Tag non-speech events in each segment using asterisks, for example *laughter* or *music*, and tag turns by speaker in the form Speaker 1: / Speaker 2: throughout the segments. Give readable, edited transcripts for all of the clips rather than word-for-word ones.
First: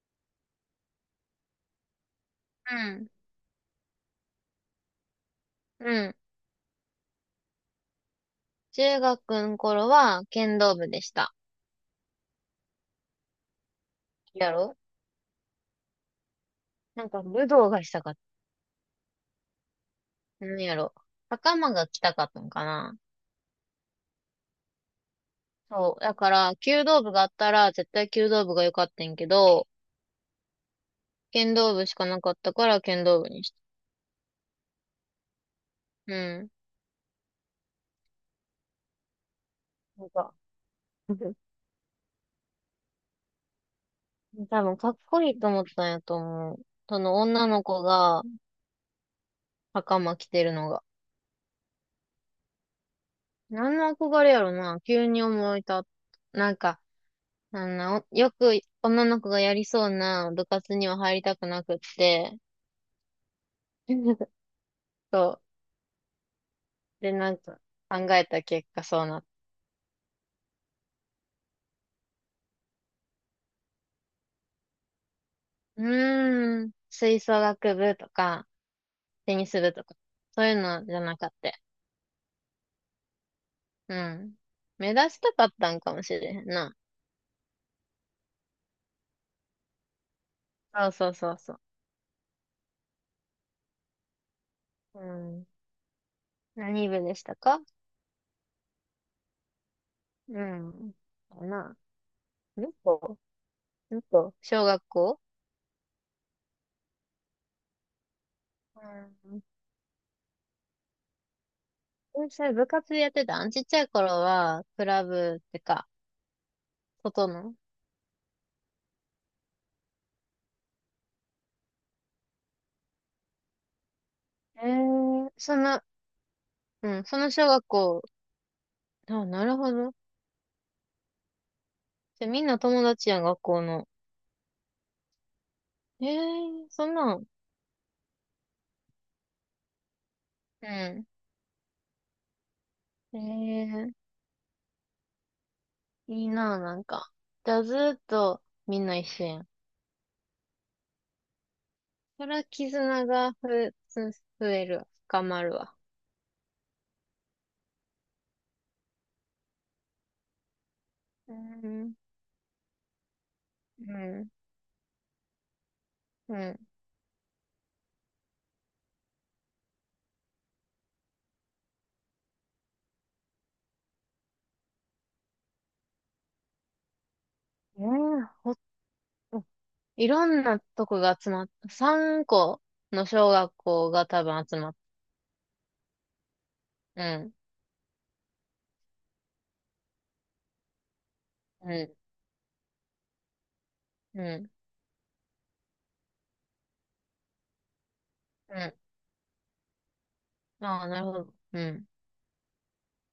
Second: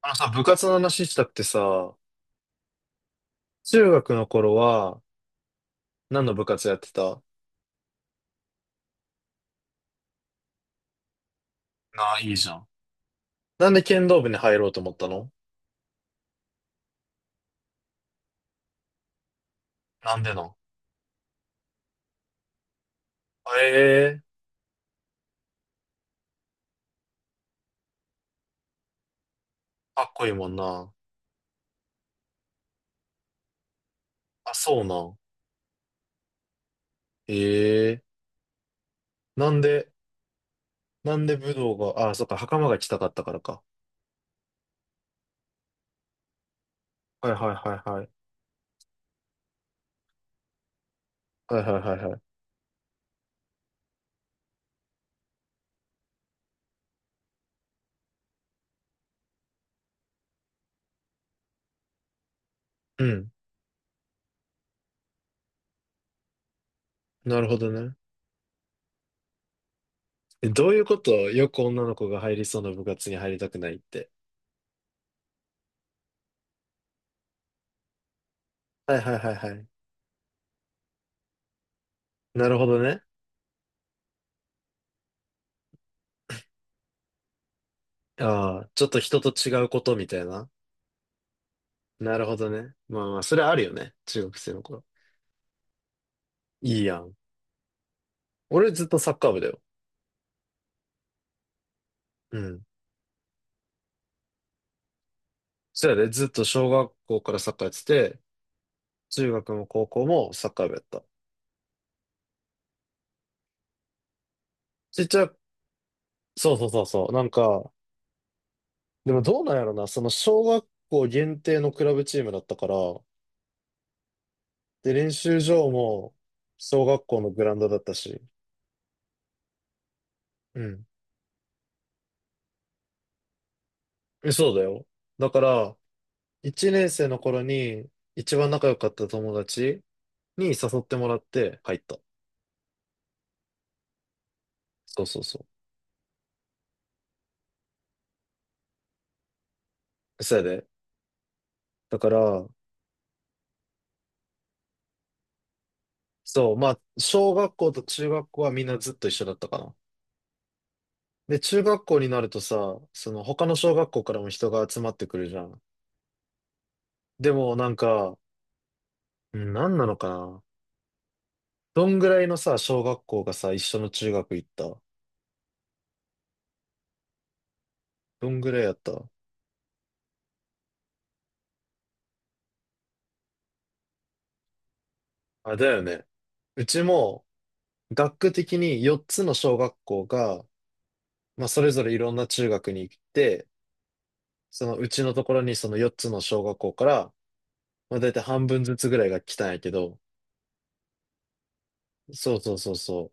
Speaker 1: あのさ、部活の話したってさ、
Speaker 2: うん。
Speaker 1: 中学の頃は
Speaker 2: うん。
Speaker 1: 何の部活やってた？
Speaker 2: 中学の頃は剣道部でした。
Speaker 1: なあ、いいじゃん。なんで剣道部に
Speaker 2: や
Speaker 1: 入ろう
Speaker 2: ろ、
Speaker 1: と思ったの？
Speaker 2: なんか武道がしたかっ
Speaker 1: なんでな
Speaker 2: た。
Speaker 1: ん？
Speaker 2: なんやろ、袴が着たかったのかな。
Speaker 1: ええー、
Speaker 2: そう。だから、弓道部があったら絶対弓道部が良かったんやけど、
Speaker 1: かっこいいもんな。
Speaker 2: 剣道部しかなかったから剣道部にした。
Speaker 1: あ、そうなん。
Speaker 2: うん。
Speaker 1: ええー、なんで、
Speaker 2: なんか、
Speaker 1: なん
Speaker 2: *laughs*
Speaker 1: で武道が、あ、そっか、袴が着たかったからか。
Speaker 2: 多分かっこいいと思ったんやと思う。その
Speaker 1: はい
Speaker 2: 女
Speaker 1: はい
Speaker 2: の
Speaker 1: は
Speaker 2: 子
Speaker 1: いはい。
Speaker 2: が袴着てるのが。
Speaker 1: はいはいはいはい。
Speaker 2: 何の憧れやろな、急に思い立った。なんか、よく女の子がやりそうな部活には入りたくなくって、
Speaker 1: うん。
Speaker 2: *laughs* そう。で、なん
Speaker 1: なるほ
Speaker 2: か
Speaker 1: どね。
Speaker 2: 考えた結果そうなっ
Speaker 1: え、どういうこと？よく女の子が入りそうな部活に入りたくないって。
Speaker 2: た。うーん、吹奏楽部とか、
Speaker 1: はいはいは
Speaker 2: テ
Speaker 1: い
Speaker 2: ニ
Speaker 1: は
Speaker 2: ス
Speaker 1: い。
Speaker 2: 部とか、そういうのじゃなかった。
Speaker 1: なるほどね。
Speaker 2: うん。目指したかったんかもしれへんな。
Speaker 1: ああ、ちょっと人と違うことみたいな。
Speaker 2: そうそうそうそ
Speaker 1: なるほどね。まあまあ、それあるよね。中学生の頃。
Speaker 2: う。うん。
Speaker 1: いい
Speaker 2: 何
Speaker 1: や
Speaker 2: 部
Speaker 1: ん。
Speaker 2: でしたか？
Speaker 1: 俺ずっとサッカー部だよ。
Speaker 2: うん。かな。
Speaker 1: うん。
Speaker 2: どこどこ小学校？
Speaker 1: そやで、ずっと小学校からサッカーやってて、中学も高校もサッカー部やった。
Speaker 2: うん。それ部活でやってたん？ちっちゃい頃は、ク
Speaker 1: ち
Speaker 2: ラ
Speaker 1: っちゃい、
Speaker 2: ブってか、
Speaker 1: そうそうそうそ
Speaker 2: こ
Speaker 1: う。な
Speaker 2: と
Speaker 1: ん
Speaker 2: の。
Speaker 1: か、でもどうなんやろな。その小学校限定のクラブチームだったから、
Speaker 2: え
Speaker 1: で、練
Speaker 2: ー、
Speaker 1: 習
Speaker 2: そ
Speaker 1: 場
Speaker 2: の、
Speaker 1: も小
Speaker 2: う
Speaker 1: 学
Speaker 2: ん、そ
Speaker 1: 校の
Speaker 2: の
Speaker 1: グ
Speaker 2: 小
Speaker 1: ラウン
Speaker 2: 学
Speaker 1: ドだった
Speaker 2: 校。
Speaker 1: し。
Speaker 2: あ、なるほど。
Speaker 1: うん。
Speaker 2: じゃ、みんな友達やん、学校の。
Speaker 1: え、そうだよ。だから、
Speaker 2: えー、
Speaker 1: 1
Speaker 2: そ
Speaker 1: 年
Speaker 2: ん
Speaker 1: 生
Speaker 2: な
Speaker 1: の
Speaker 2: ん。
Speaker 1: 頃に一番仲良かった友達に
Speaker 2: う
Speaker 1: 誘って
Speaker 2: ん。
Speaker 1: もらって入った。
Speaker 2: えー、
Speaker 1: そうそうそう。
Speaker 2: いいな、なんか。じゃあ、ずーっとみんな一緒やん。
Speaker 1: そうやで。だか
Speaker 2: そら、
Speaker 1: ら、
Speaker 2: 絆が増えるわ。深まるわ。
Speaker 1: そう、まあ、小学校と中学校はみんなずっと一緒だったかな。
Speaker 2: う
Speaker 1: で、中学
Speaker 2: ん、
Speaker 1: 校になるとさ、その他の小学
Speaker 2: う
Speaker 1: 校からも
Speaker 2: ん、
Speaker 1: 人が集まってくるじゃん。
Speaker 2: うん。
Speaker 1: でもなんか、うん、何なのかな。どんぐらいのさ、小学校がさ、一緒の中学行った？
Speaker 2: ー、
Speaker 1: どんぐ
Speaker 2: ほ、
Speaker 1: らいやった？
Speaker 2: いろんなとこが集まった。3個の小学校が多分集まっ
Speaker 1: あ、だよね。うち
Speaker 2: た。う
Speaker 1: も、
Speaker 2: ん、
Speaker 1: 学区的に4つの小学校が、まあ、それ
Speaker 2: う
Speaker 1: ぞれ
Speaker 2: ん、
Speaker 1: いろんな中学に行って、
Speaker 2: うん、
Speaker 1: そのうちのところにその4つの小学校から、まあ、だいたい半分
Speaker 2: う
Speaker 1: ずつぐらいが来たんやけど、
Speaker 2: ん。ああ、なるほど。うん。
Speaker 1: そうそうそうそう。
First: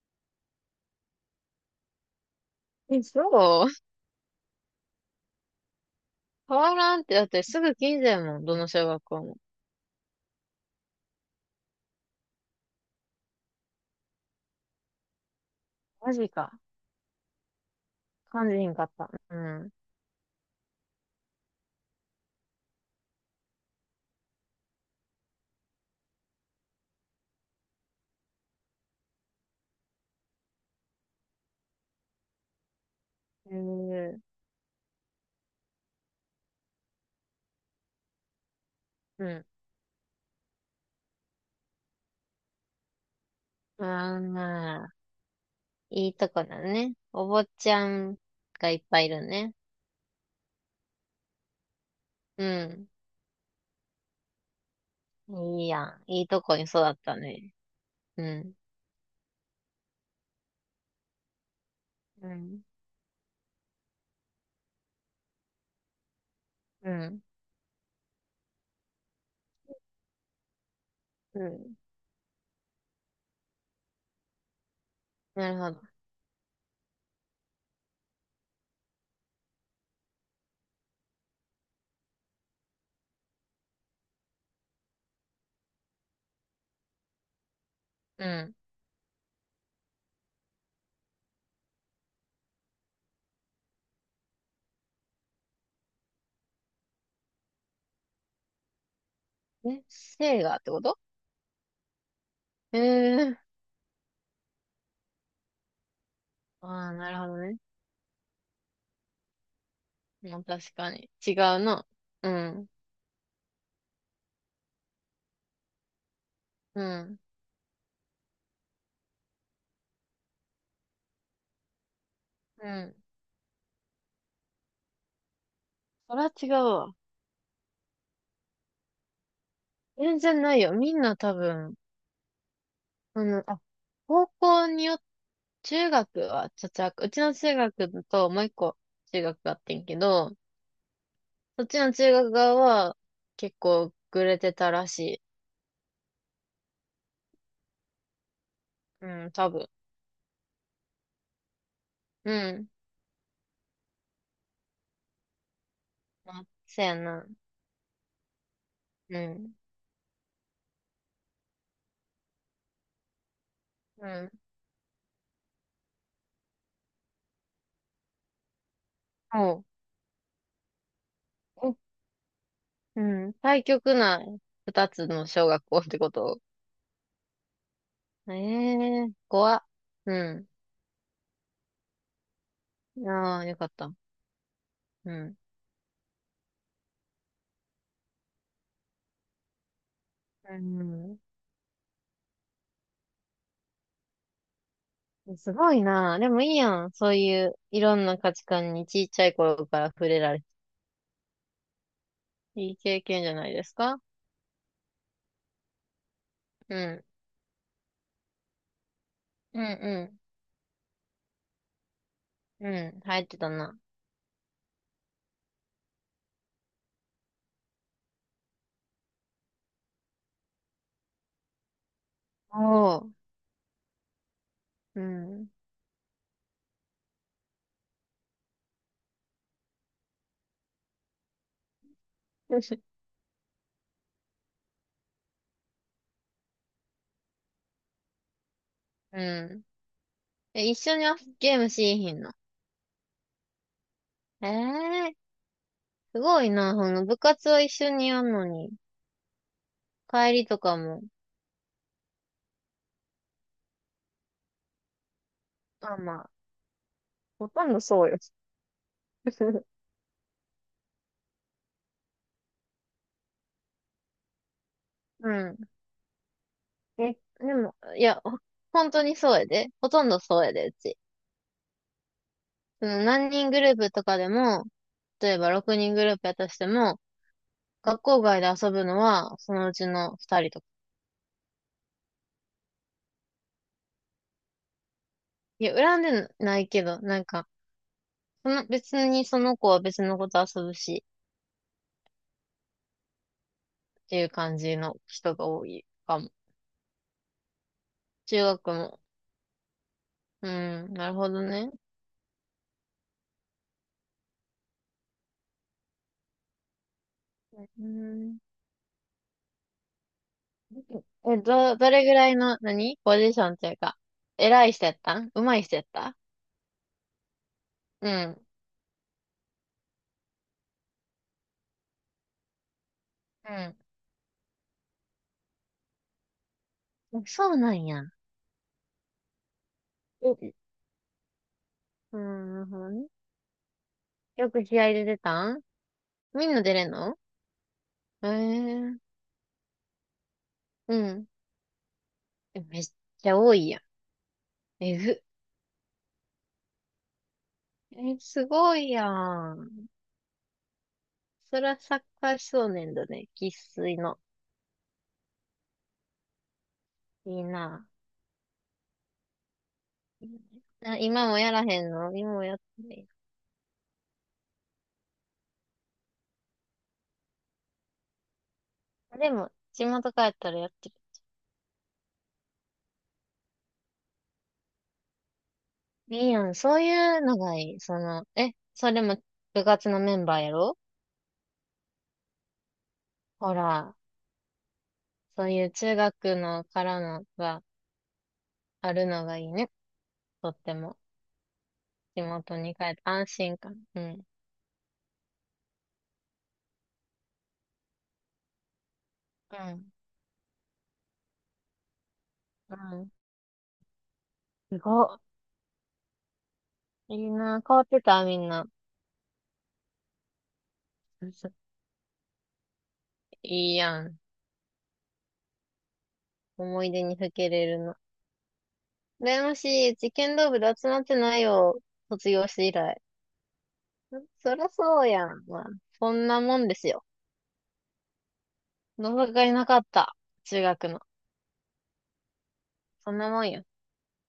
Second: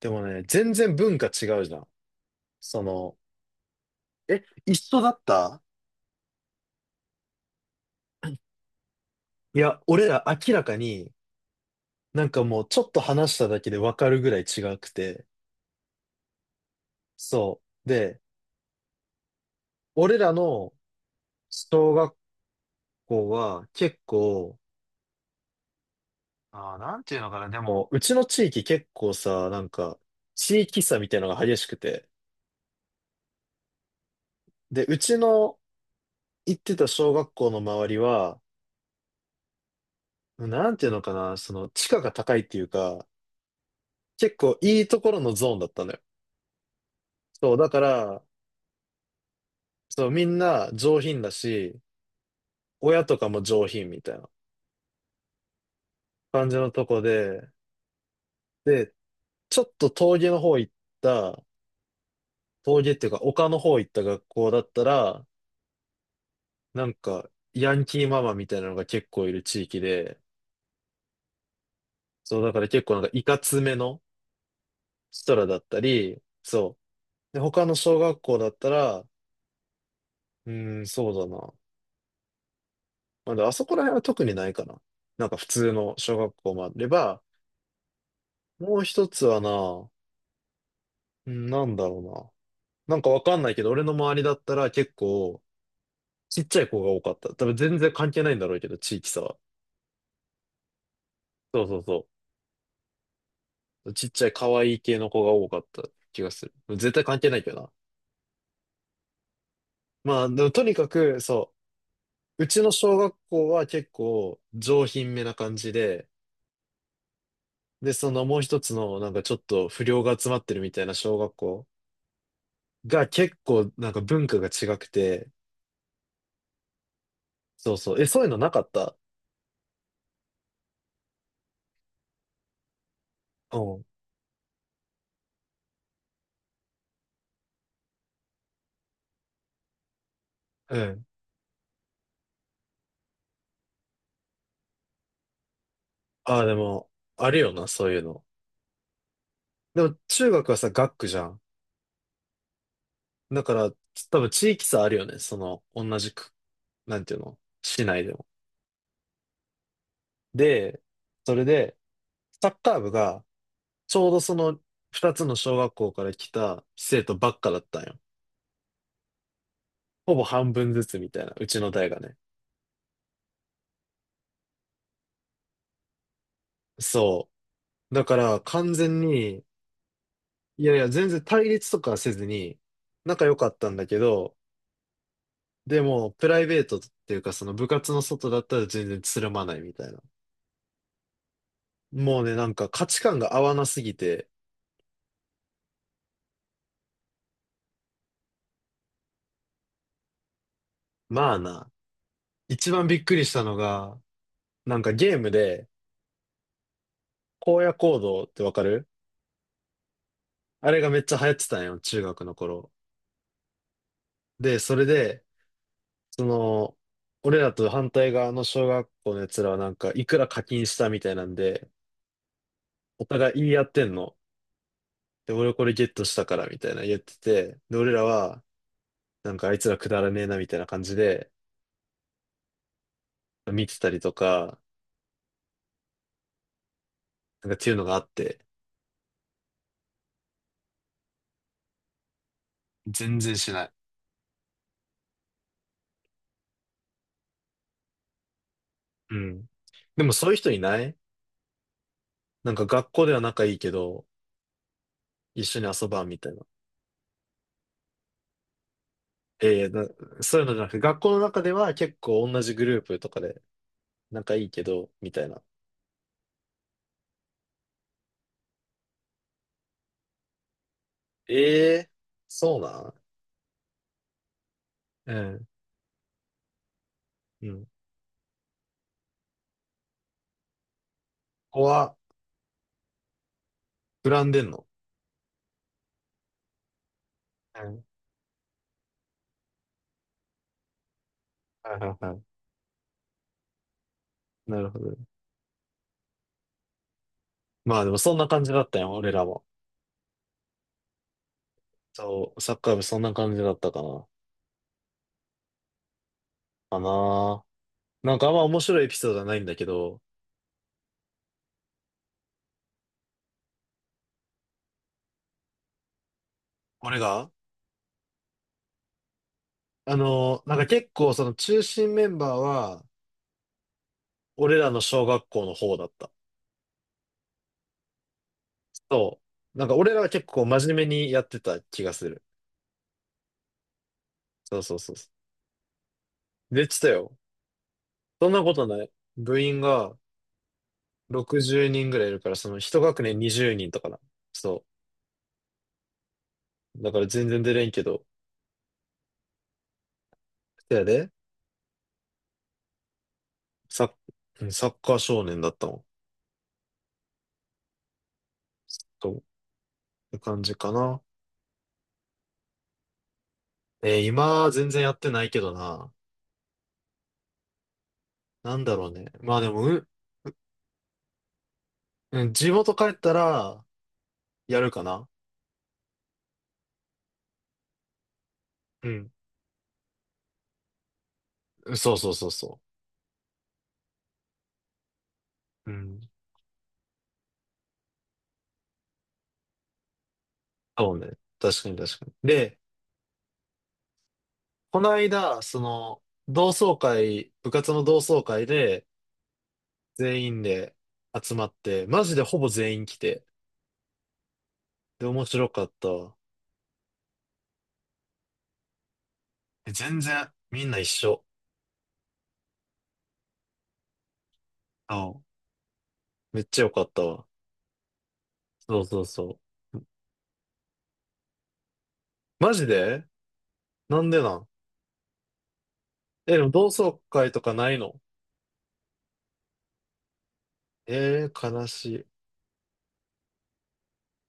Speaker 1: でもね、全然文化違うじゃん。そ
Speaker 2: え、
Speaker 1: の、
Speaker 2: そう、
Speaker 1: え、一緒だった？
Speaker 2: 変わらんって、だってすぐ近所やもん、どの小学校も。
Speaker 1: いや、俺ら明らかに、なんかもうちょっと話しただけでわかるぐらい違くて。
Speaker 2: マジか。
Speaker 1: そう。で、
Speaker 2: 感じひんかった？うん。
Speaker 1: 俺らの小学校は結構、ああ、なんていうのかな、でも、うちの地域結構さ、なんか、地域差みたいなのが激しくて。
Speaker 2: へえ。
Speaker 1: で、うちの行ってた小学校の周りは、
Speaker 2: うん。
Speaker 1: なんていうのかな、その、地価が高いっていうか、
Speaker 2: まあ
Speaker 1: 結構い
Speaker 2: ま
Speaker 1: い
Speaker 2: あ、
Speaker 1: ところのゾーンだったのよ。
Speaker 2: いいとこだね。お坊
Speaker 1: そう、だ
Speaker 2: ち
Speaker 1: か
Speaker 2: ゃん
Speaker 1: ら、
Speaker 2: がいっぱいいるね。
Speaker 1: そう、みんな上品だし、
Speaker 2: うん。
Speaker 1: 親とかも上品みたいな
Speaker 2: いいやん。いいと
Speaker 1: 感じ
Speaker 2: こに
Speaker 1: のと
Speaker 2: 育っ
Speaker 1: こ
Speaker 2: た
Speaker 1: で、
Speaker 2: ね。うん。
Speaker 1: で、ちょっと峠の方行った、
Speaker 2: うん。
Speaker 1: 峠っていうか丘の方行った学校だったら、な
Speaker 2: う
Speaker 1: ん
Speaker 2: ん。
Speaker 1: か、ヤンキーママみたいなのが結構いる地域で、
Speaker 2: うん。
Speaker 1: そう、だから結構なんかいかつめの人ら
Speaker 2: な
Speaker 1: だ
Speaker 2: る
Speaker 1: っ
Speaker 2: ほ
Speaker 1: た
Speaker 2: ど。
Speaker 1: り、そう。で、他の小学校だったら、うーん、そうだな。まあ、であそこら辺は特にないかな。なんか普通の小学校もあれば、
Speaker 2: うん。
Speaker 1: もう一つはな、うん、なんだろうな。なんかわかんないけど、俺の周りだったら結構、ちっちゃい子が多かった。多分全然関係ないんだろうけど、地域差は。
Speaker 2: え、性がってこと？
Speaker 1: そうそうそ
Speaker 2: へえ。
Speaker 1: う。ちっちゃい可愛い系の子が多かった気がする。
Speaker 2: ああ
Speaker 1: 絶
Speaker 2: ー、
Speaker 1: 対
Speaker 2: なる
Speaker 1: 関
Speaker 2: ほ
Speaker 1: 係
Speaker 2: ど
Speaker 1: ないけ
Speaker 2: ね。
Speaker 1: どな。まあ、
Speaker 2: ま
Speaker 1: で
Speaker 2: あ
Speaker 1: もとに
Speaker 2: 確
Speaker 1: か
Speaker 2: かに。
Speaker 1: く、
Speaker 2: 違う
Speaker 1: そ
Speaker 2: な。う
Speaker 1: う。うち
Speaker 2: ん。
Speaker 1: の小学校は結構上品めな感じで、
Speaker 2: うん。
Speaker 1: で、そのもう一つのなんかちょっと不良が集まってるみたいな小学校
Speaker 2: うん。
Speaker 1: が結構なんか文化が違くて、
Speaker 2: それは違うわ。
Speaker 1: そうそう。え、そういうのなかった？
Speaker 2: 全然ないよ。みんな多分、あの、
Speaker 1: う
Speaker 2: あ、
Speaker 1: ん。
Speaker 2: 高校によって、中学は茶々学、うちの中学ともう一個中学があってんけど、
Speaker 1: うん、
Speaker 2: そっちの中学側は結構グレてたらしい。
Speaker 1: ああ、でも、あるよな、そういうの。
Speaker 2: うん、多分。
Speaker 1: でも、中学はさ、学区じゃん。
Speaker 2: うん。
Speaker 1: だから、つ多分地域差あるよね、その、同じく、
Speaker 2: まあ、せや
Speaker 1: なんていう
Speaker 2: な。
Speaker 1: の、市内でも。
Speaker 2: うん。
Speaker 1: で、それで、サッカー部が、ち
Speaker 2: う
Speaker 1: ょうど
Speaker 2: ん。
Speaker 1: その、二つの小学校から来た生徒ばっかだったんよ。
Speaker 2: も
Speaker 1: ほぼ半分ずつみたいな、うち
Speaker 2: う、
Speaker 1: の
Speaker 2: え、
Speaker 1: 代がね。
Speaker 2: うん。対極な二つの小学校ってこと？
Speaker 1: そう。だか
Speaker 2: え
Speaker 1: ら、完全
Speaker 2: えー、
Speaker 1: に、
Speaker 2: 怖っ。う
Speaker 1: いやいや、全然対立とかはせずに、
Speaker 2: ん。
Speaker 1: 仲良
Speaker 2: ああ、
Speaker 1: かっ
Speaker 2: よか
Speaker 1: た
Speaker 2: っ
Speaker 1: んだ
Speaker 2: た。
Speaker 1: けど、
Speaker 2: うん。
Speaker 1: でも、プライベートっていうか、その部活の外だったら全然つるまないみたいな。
Speaker 2: うん。
Speaker 1: もうね、なんか価値観が合わなすぎて、
Speaker 2: すごいな。でもいいやん。そういう、いろんな価値観にちっちゃい頃から触れられて。
Speaker 1: まあな。一
Speaker 2: いい
Speaker 1: 番び
Speaker 2: 経
Speaker 1: っく
Speaker 2: 験
Speaker 1: り
Speaker 2: じ
Speaker 1: し
Speaker 2: ゃ
Speaker 1: た
Speaker 2: ない
Speaker 1: の
Speaker 2: です
Speaker 1: が、
Speaker 2: か？
Speaker 1: なんかゲームで、
Speaker 2: うん。
Speaker 1: 荒野行動ってわかる？
Speaker 2: うん
Speaker 1: あれがめっちゃ流行ってたんよ、中学の
Speaker 2: う
Speaker 1: 頃。
Speaker 2: ん。うん。入ってたな。
Speaker 1: で、それで、その、俺らと反対側の小学校のやつらはなんか、いくら課金したみたいなんで、
Speaker 2: お
Speaker 1: お
Speaker 2: ー。
Speaker 1: 互い言い合ってんの。
Speaker 2: う
Speaker 1: で、
Speaker 2: ん。
Speaker 1: 俺これゲットしたからみたいな言ってて、で、俺らは、なんかあいつらくだらねえなみたいな感じで、
Speaker 2: *laughs*
Speaker 1: 見てたりとか、なんかっていうのがあって。
Speaker 2: うん。え、一緒にゲームしーひんの？
Speaker 1: 全然しない。
Speaker 2: ええー、すごいな。その部活は一緒にやんのに、
Speaker 1: うん。でもそう
Speaker 2: 帰
Speaker 1: いう
Speaker 2: り
Speaker 1: 人い
Speaker 2: とか
Speaker 1: ない？
Speaker 2: も。
Speaker 1: なんか学校では仲いいけど、一緒に遊
Speaker 2: まあ
Speaker 1: ばん
Speaker 2: ま
Speaker 1: みた
Speaker 2: あ、
Speaker 1: いな。
Speaker 2: ほとんどそうよ。
Speaker 1: ええな、そういうのじゃなくて、学校の中では結構同じグループとかで仲いいけど、みたい
Speaker 2: う
Speaker 1: な。
Speaker 2: ん。え、でも、いや、本当にそうやで。ほとんどそうやで、うち。
Speaker 1: ええ、そうな
Speaker 2: そ
Speaker 1: ん？
Speaker 2: の何人グループとかでも、
Speaker 1: う
Speaker 2: 例え
Speaker 1: ん。
Speaker 2: ば6人グループやったとしても、
Speaker 1: うん。
Speaker 2: 学校外で遊ぶのはそのうちの2人とか。
Speaker 1: ここは、膨らんでんの？
Speaker 2: いや、恨んでないけど、なんか、
Speaker 1: うん。
Speaker 2: その別にその子は別の子と遊ぶし、
Speaker 1: はいはいはい。
Speaker 2: っていう感
Speaker 1: なる
Speaker 2: じ
Speaker 1: ほど。
Speaker 2: の人が多いかも。
Speaker 1: まあでもそんな
Speaker 2: 中
Speaker 1: 感じだっ
Speaker 2: 学
Speaker 1: たよ、
Speaker 2: も。
Speaker 1: 俺らも。
Speaker 2: うん、なるほどね。
Speaker 1: そう、サッカー部そんな感じだったかな。かな。
Speaker 2: う
Speaker 1: なんかあん
Speaker 2: ん。
Speaker 1: ま面白いエピソードはないんだけど、
Speaker 2: え、どれぐらいの、何ポジションというか、偉い人やったん？上手い人やった？
Speaker 1: 俺が
Speaker 2: うん。
Speaker 1: あの、なんか結構その中心メンバーは、俺らの小学校の方だった。
Speaker 2: うん。そうなんや。
Speaker 1: そう。なんか俺らは結構
Speaker 2: え、
Speaker 1: 真面目にやってた気がす
Speaker 2: う
Speaker 1: る。
Speaker 2: ん、なるほどね。よ
Speaker 1: そう
Speaker 2: く
Speaker 1: そう
Speaker 2: 試
Speaker 1: そ
Speaker 2: 合
Speaker 1: う
Speaker 2: で
Speaker 1: そ
Speaker 2: 出たん？みん
Speaker 1: う。で、
Speaker 2: な
Speaker 1: 言っ
Speaker 2: 出
Speaker 1: て
Speaker 2: れ
Speaker 1: た
Speaker 2: ん
Speaker 1: よ。
Speaker 2: の？え
Speaker 1: そんなことない。
Speaker 2: ー、
Speaker 1: 部員が
Speaker 2: うん。
Speaker 1: 60人ぐらいいるから、その
Speaker 2: え、め
Speaker 1: 一
Speaker 2: っ
Speaker 1: 学年
Speaker 2: ちゃ
Speaker 1: 20
Speaker 2: 多い
Speaker 1: 人と
Speaker 2: や
Speaker 1: かな。そ
Speaker 2: ん。えぐ。
Speaker 1: う。だから全然出れんけど。
Speaker 2: え、すごいやん。
Speaker 1: そやで、
Speaker 2: そらサッカー少年だね。生
Speaker 1: サッ、
Speaker 2: 粋の。
Speaker 1: うんサッカー少年だったもん。
Speaker 2: いいな。
Speaker 1: そう。って
Speaker 2: いいね。
Speaker 1: 感じか
Speaker 2: あ、
Speaker 1: な。
Speaker 2: 今もやらへんの？今もやってない？
Speaker 1: 今は全然やってないけどな。なんだろうね。
Speaker 2: あ、で
Speaker 1: まあで
Speaker 2: も、
Speaker 1: も、う
Speaker 2: 地
Speaker 1: ん、
Speaker 2: 元帰ったらやってる。
Speaker 1: うん、地元帰ったら、やるかな。
Speaker 2: いいやん。そういうのがいい。その、え、
Speaker 1: う
Speaker 2: それ
Speaker 1: ん。
Speaker 2: も部活のメンバーやろ？
Speaker 1: そうそうそうそ
Speaker 2: ほら、そうい
Speaker 1: う。
Speaker 2: う
Speaker 1: う
Speaker 2: 中
Speaker 1: ん。
Speaker 2: 学のからのがあるのがいいね。とって
Speaker 1: そ
Speaker 2: も。
Speaker 1: うね。確かに確かに。
Speaker 2: 地元
Speaker 1: で、
Speaker 2: に帰って安心感。うん。
Speaker 1: この間、その、同窓会、部活の同窓会で、
Speaker 2: う
Speaker 1: 全員で集まって、マジでほぼ全員来
Speaker 2: ん。
Speaker 1: て、
Speaker 2: す
Speaker 1: で、
Speaker 2: ご
Speaker 1: 面白かったわ。
Speaker 2: い。いいな。変わってた、みんな？
Speaker 1: え、全然、みんな一緒。
Speaker 2: いいやん。
Speaker 1: あ、めっちゃよか
Speaker 2: 思
Speaker 1: っ
Speaker 2: い
Speaker 1: た
Speaker 2: 出に
Speaker 1: わ。
Speaker 2: ふけれるの。
Speaker 1: そうそうそう。
Speaker 2: 羨ましい。うち剣道部で集まってないよ。卒業
Speaker 1: マ
Speaker 2: し
Speaker 1: ジ
Speaker 2: て以来。
Speaker 1: で？なんでなん？
Speaker 2: そりゃそうやん。まあ、そん
Speaker 1: え、で
Speaker 2: な
Speaker 1: も
Speaker 2: も
Speaker 1: 同
Speaker 2: んです
Speaker 1: 窓
Speaker 2: よ。
Speaker 1: 会とかないの？
Speaker 2: 同窓会なかった。中学の。
Speaker 1: えー、悲しい。
Speaker 2: そんなもんよ。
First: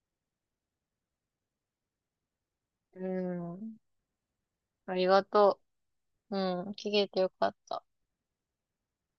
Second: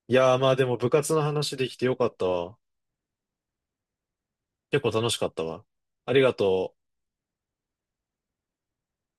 Speaker 1: いやー、まあでも部活の話できてよかったわ。
Speaker 2: うん。
Speaker 1: 結構
Speaker 2: あり
Speaker 1: 楽し
Speaker 2: が
Speaker 1: かった
Speaker 2: と
Speaker 1: わ。ありが
Speaker 2: う。うん。
Speaker 1: と
Speaker 2: 聞
Speaker 1: う。
Speaker 2: けてよかった。